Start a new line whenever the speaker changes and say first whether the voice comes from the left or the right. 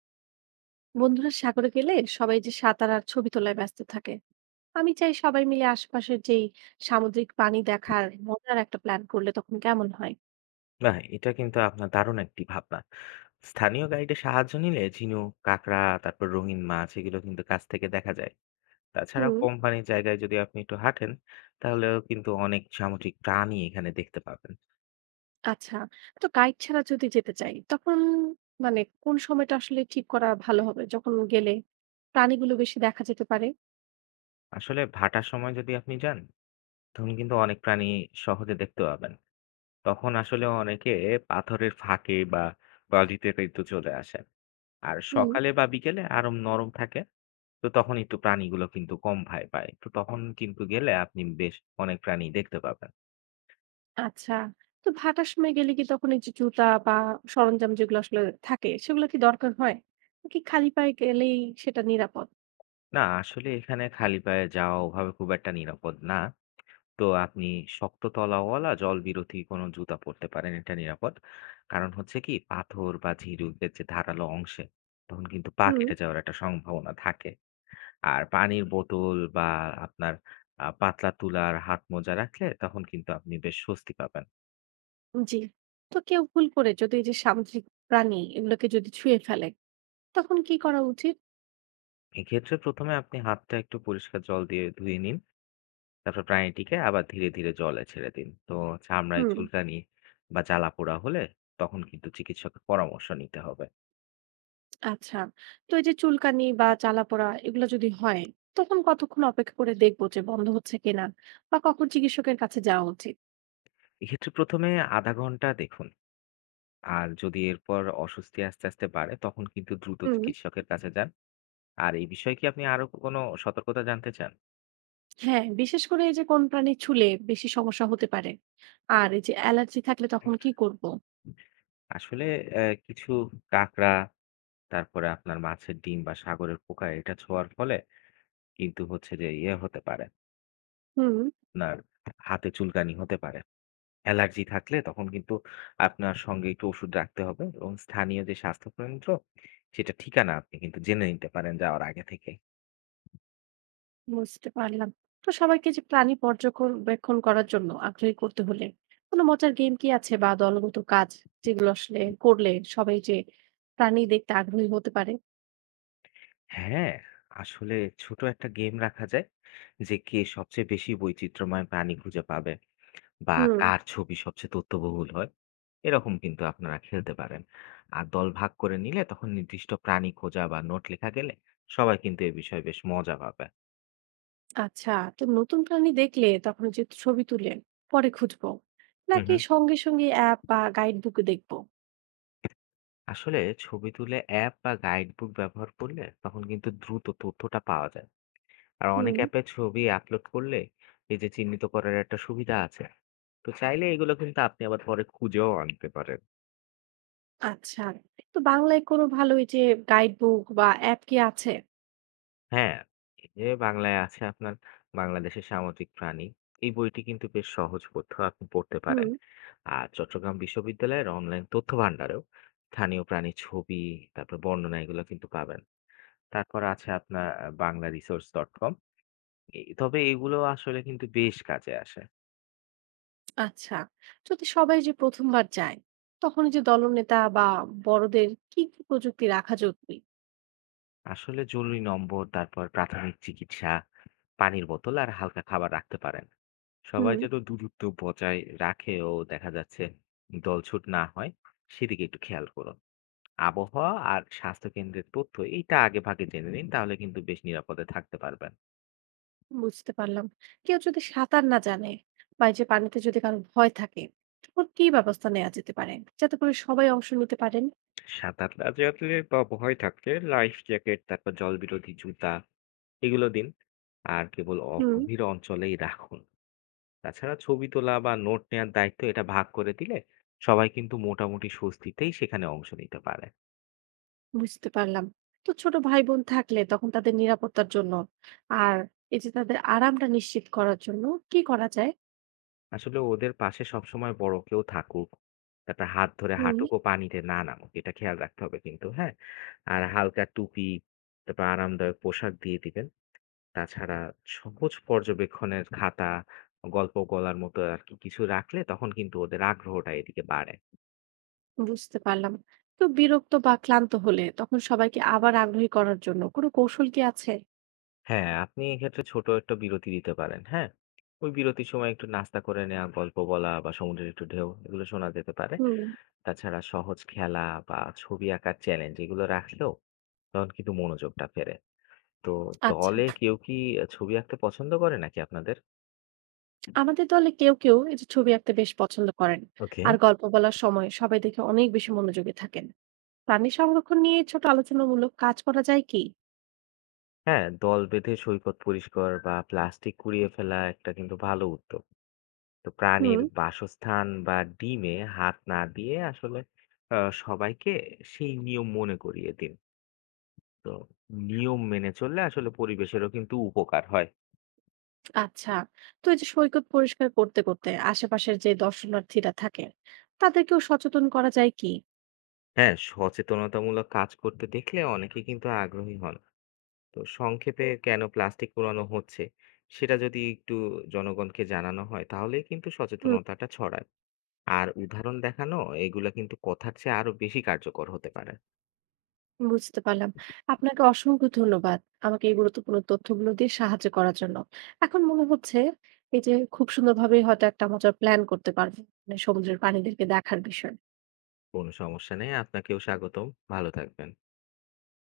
right: বন্ধুরা সাগরে গেলে সবাই যে সাঁতার আর ছবি তোলায় ব্যস্ত থাকে, আমি চাই সবাই মিলে আশপাশের যেই সামুদ্রিক প্রাণী দেখার মজার একটা প্ল্যান করলে তখন কেমন হয়।
left: না, এটা কিন্তু আপনার দারুণ একটি ভাবনা। স্থানীয় গাইডের সাহায্য নিলে ঝিনুক, কাঁকড়া, তারপর রঙিন মাছ এগুলো কিন্তু কাছ থেকে দেখা যায়। তাছাড়া
right: হুম।
left: কোম্পানির জায়গায় যদি আপনি একটু হাঁটেন, তাহলেও কিন্তু অনেক সামুদ্রিক প্রাণী এখানে দেখতে পাবেন।
right: আচ্ছা। তো গাইড ছাড়া যদি যেতে চাই তখন মানে কোন সময়টা আসলে ঠিক করা ভালো হবে যখন গেলে প্রাণীগুলো বেশি দেখা যেতে পারে।
left: আসলে ভাটার সময় যদি আপনি যান, তখন কিন্তু অনেক প্রাণী সহজে দেখতে পাবেন। তখন আসলে অনেকে পাথরের ফাঁকে বা বালিতে কিন্তু চলে আসে। আর
right: হুম।
left: সকালে বা বিকেলে আরো নরম থাকে। তো তখন একটু প্রাণীগুলো কিন্তু কম ভয় পায়। তো তখন কিন্তু গেলে আপনি বেশ অনেক প্রাণী দেখতে পাবেন।
right: আচ্ছা। তো ভাটার সময় গেলে কি তখন এই যে জুতা বা সরঞ্জাম যেগুলো আসলে থাকে সেগুলো কি দরকার হয়, নাকি খালি পায়ে গেলেই সেটা নিরাপদ?
left: না আসলে এখানে খালি পায়ে যাওয়া ওভাবে খুব একটা নিরাপদ না। তো আপনি শক্ত তলাওয়ালা জলবিরোধী কোনো জুতা পরতে পারেন, এটা নিরাপদ। কারণ হচ্ছে কি পাথর বা ঝিরুকের যে ধারালো অংশে তখন কিন্তু পা
right: হুম।
left: কেটে যাওয়ার একটা সম্ভাবনা থাকে। আর পানির বোতল বা আপনার পাতলা তুলার হাত মোজা রাখলে তখন কিন্তু আপনি বেশ স্বস্তি পাবেন।
right: জি। তো কেউ ভুল করে যদি এই যে সামুদ্রিক প্রাণী এগুলোকে যদি ছুঁয়ে ফেলে, তখন কি করা উচিত?
left: এক্ষেত্রে ১ম এ আপনি হাতটা একটু পরিষ্কার জল দিয়ে ধুয়ে নিন। তারপর প্রাণীটিকে আবার ধীরে ধীরে জলে ছেড়ে দিন। তো হুম। চামড়ায়
right: হুম।
left: চুলকানি বা জ্বালাপোড়া হলে তখন কিন্তু চিকিৎসকের পরামর্শ নিতে হবে।
right: আচ্ছা। তো এই যে চুলকানি বা জ্বালাপোড়া এগুলো যদি হয়, তখন কতক্ষণ অপেক্ষা করে দেখবো যে বন্ধ হচ্ছে কিনা? বা কখন চিকিৎসকের কাছে যাওয়া উচিত?
left: এক্ষেত্রে ১ম এ ০.৫ ঘন্টা দেখুন। আর যদি এরপর অস্বস্তি আস্তে, আস্তে বাড়ে তখন কিন্তু দ্রুত
right: হুম।
left: চিকিৎসকের কাছে যান। আর এই বিষয়ে কি আপনি আরো কোনো সতর্কতা জানতে চান?
right: হ্যাঁ, বিশেষ করে এই যে কোন প্রাণী ছুলে বেশি সমস্যা হতে পারে? আর এই যে অ্যালার্জি থাকলে তখন কি করব?
left: আসলে কিছু কাঁকড়া, তারপরে আপনার মাছের ডিম বা সাগরের পোকা এটা ছোঁয়ার ফলে কিন্তু হচ্ছে যে হতে পারে,
right: হুম।
left: আপনার হাতে চুলকানি হতে পারে। অ্যালার্জি থাকলে তখন কিন্তু আপনার সঙ্গে একটু ওষুধ রাখতে হবে এবং স্থানীয় যে স্বাস্থ্য কেন্দ্র সেটা ঠিকানা আপনি কিন্তু জেনে নিতে পারেন যাওয়ার আগে থেকে।
right: বুঝতে পারলাম। তো সবাইকে যে প্রাণী পর্যবেক্ষণ করার জন্য আগ্রহী করতে হলে কোনো মজার গেম কি আছে বা দলগত কাজ যেগুলো আসলে করলে সবাই যে প্রাণী দেখতে আগ্রহী হতে পারে?
left: হ্যাঁ, আসলে ছোট একটা গেম রাখা যায় যে কে সবচেয়ে বেশি বৈচিত্র্যময় প্রাণী খুঁজে পাবে বা
right: হুম।
left: কার ছবি সবচেয়ে তথ্যবহুল হয়। এরকম কিন্তু আপনারা খেলতে পারেন। আর দল ভাগ করে নিলে তখন নির্দিষ্ট প্রাণী খোঁজা বা নোট লেখা গেলে সবাই কিন্তু এ বিষয়ে বেশ মজা পাবে।
right: আচ্ছা। তো নতুন প্রাণী দেখলে তখন যে ছবি তুলে পরে খুঁজবো
left: হুম
right: নাকি
left: হুম
right: সঙ্গে সঙ্গে অ্যাপ বা গাইড বুক দেখবো?
left: আসলে ছবি তুলে অ্যাপ বা গাইড বুক ব্যবহার করলে তখন কিন্তু দ্রুত তথ্যটা পাওয়া যায়। আর অনেক
right: হুম।
left: অ্যাপে ছবি আপলোড করলে এই যে চিহ্নিত করার একটা সুবিধা আছে। তো চাইলে এগুলো কিন্তু আপনি আবার পরে খুঁজেও আনতে পারেন।
right: আচ্ছা। তো বাংলায় কোনো ভালো এই যে গাইড বুক বা অ্যাপ কি আছে?
left: হ্যাঁ, এই যে বাংলায় আছে আপনার বাংলাদেশের সামুদ্রিক প্রাণী, এই বইটি কিন্তু বেশ সহজ, পড়তে আপনি পড়তে
right: হুম।
left: পারেন। আর চট্টগ্রাম বিশ্ববিদ্যালয়ের অনলাইন তথ্য ভান্ডারেও স্থানীয় প্রাণী ছবি, তারপর বর্ণনা এগুলো কিন্তু পাবেন। তারপর আছে আপনার বাংলা রিসোর্স ডট কম এ, তবে এগুলো আসলে কিন্তু বেশ কাজে আসে।
right: আচ্ছা। যদি সবাই যে প্রথমবার যায় তখন যে দলনেতা বা বড়দের কি কি প্রযুক্তি রাখা জরুরি?
left: আসলে জরুরি নম্বর, তারপর প্রাথমিক চিকিৎসা, পানির বোতল আর হালকা খাবার রাখতে পারেন। সবাই
right: হুম।
left: যেন দূরত্ব বজায় রাখে ও দেখা যাচ্ছে দলছুট না হয়, সেদিকে একটু খেয়াল করুন। আবহাওয়া আর স্বাস্থ্য কেন্দ্রের তথ্য এইটা আগে ভাগে জেনে নিন, তাহলে কিন্তু বেশ নিরাপদে থাকতে পারবেন।
right: বুঝতে পারলাম। কেউ যদি সাঁতার না জানে বা এই যে পানিতে যদি কারো ভয় থাকে, তখন কি ব্যবস্থা নেওয়া যেতে পারে যাতে করে সবাই অংশ নিতে পারেন?
left: সাঁতার না জানলে বা ভয় থাকলে লাইফ জ্যাকেট, তারপর জলবিরোধী জুতা এগুলো দিন। আর কেবল
right: হুম।
left: অগভীর অঞ্চলেই রাখুন। তাছাড়া ছবি তোলা বা নোট নেয়ার দায়িত্ব এটা ভাগ করে দিলে সবাই কিন্তু মোটামুটি স্বস্তিতেই সেখানে অংশ নিতে পারে।
right: বুঝতে পারলাম। তো ছোট ভাই বোন থাকলে তখন তাদের নিরাপত্তার জন্য আর এই যে তাদের আরামটা নিশ্চিত করার জন্য কি করা যায়?
left: আসলে ওদের পাশে সবসময় বড় কেউ থাকুক, তারপর হাত ধরে
right: হুম।
left: হাঁটুক ও পানিতে না নামুক, এটা খেয়াল রাখতে হবে কিন্তু। হ্যাঁ, আর হালকা টুপি, তারপর আরামদায়ক পোশাক দিয়ে দিবেন। তাছাড়া সহজ পর্যবেক্ষণের খাতা, গল্প বলার মতো আর কি কিছু রাখলে তখন কিন্তু ওদের আগ্রহটা এদিকে বাড়ে।
right: বুঝতে পারলাম। তো বিরক্ত বা ক্লান্ত হলে তখন সবাইকে আবার আগ্রহী করার জন্য কোনো কৌশল কি আছে?
left: হ্যাঁ, আপনি এক্ষেত্রে ছোট একটা বিরতি দিতে পারেন। হ্যাঁ? ওই বিরতির সময় একটু নাস্তা করে নেয়া, গল্প বলা বা সমুদ্রের একটু ঢেউ এগুলো শোনা যেতে পারে।
right: হুম।
left: তাছাড়া সহজ খেলা বা ছবি আঁকার চ্যালেঞ্জ এগুলো রাখলেও তখন কিন্তু মনোযোগটা ফেরে। তো
right: আচ্ছা,
left: দলে কেউ কি ছবি আঁকতে পছন্দ করে নাকি আপনাদের?
right: আমাদের দলে কেউ কেউ এই যে ছবি আঁকতে বেশ পছন্দ করেন
left: ওকে।
right: আর গল্প বলার সময় সবাই দেখে অনেক বেশি মনোযোগী থাকেন। প্রাণী সংরক্ষণ নিয়ে ছোট আলোচনামূলক কাজ করা যায় কি?
left: হ্যাঁ, দল বেঁধে সৈকত পরিষ্কার বা প্লাস্টিক কুড়িয়ে ফেলা একটা কিন্তু ভালো উদ্যোগ। তো প্রাণীর
right: হুম।
left: বাসস্থান বা ডিমে হাত না দিয়ে আসলে আ সবাইকে সেই নিয়ম মনে করিয়ে দিন। তো নিয়ম মেনে চললে আসলে পরিবেশেরও কিন্তু উপকার হয়।
right: আচ্ছা, তো এই যে সৈকত পরিষ্কার করতে করতে আশেপাশের যে দর্শনার্থীরা থাকে তাদেরকেও সচেতন করা যায় কি?
left: হ্যাঁ, সচেতনতামূলক কাজ করতে দেখলে অনেকে কিন্তু আগ্রহী হন। তো সংক্ষেপে কেন প্লাস্টিক পোড়ানো হচ্ছে সেটা যদি একটু জনগণকে জানানো হয় তাহলেই কিন্তু
right: হুম।
left: সচেতনতাটা ছড়ায়। আর উদাহরণ দেখানো এগুলা কিন্তু কথার চেয়ে আরো বেশি কার্যকর হতে পারে।
right: বুঝতে পারলাম। আপনাকে অসংখ্য ধন্যবাদ। আমাকে এই গুরুত্বপূর্ণ তথ্যগুলো দিয়ে সাহায্য করার জন্য। এখন মনে হচ্ছে এই যে খুব সুন্দরভাবে হয়তো একটা মজার প্ল্যান করতে পারব। মানে সমুদ্রের প্রাণীদেরকে দেখার বিষয়ে।
left: কোনো সমস্যা নেই, আপনাকেও স্বাগতম। ভালো থাকবেন।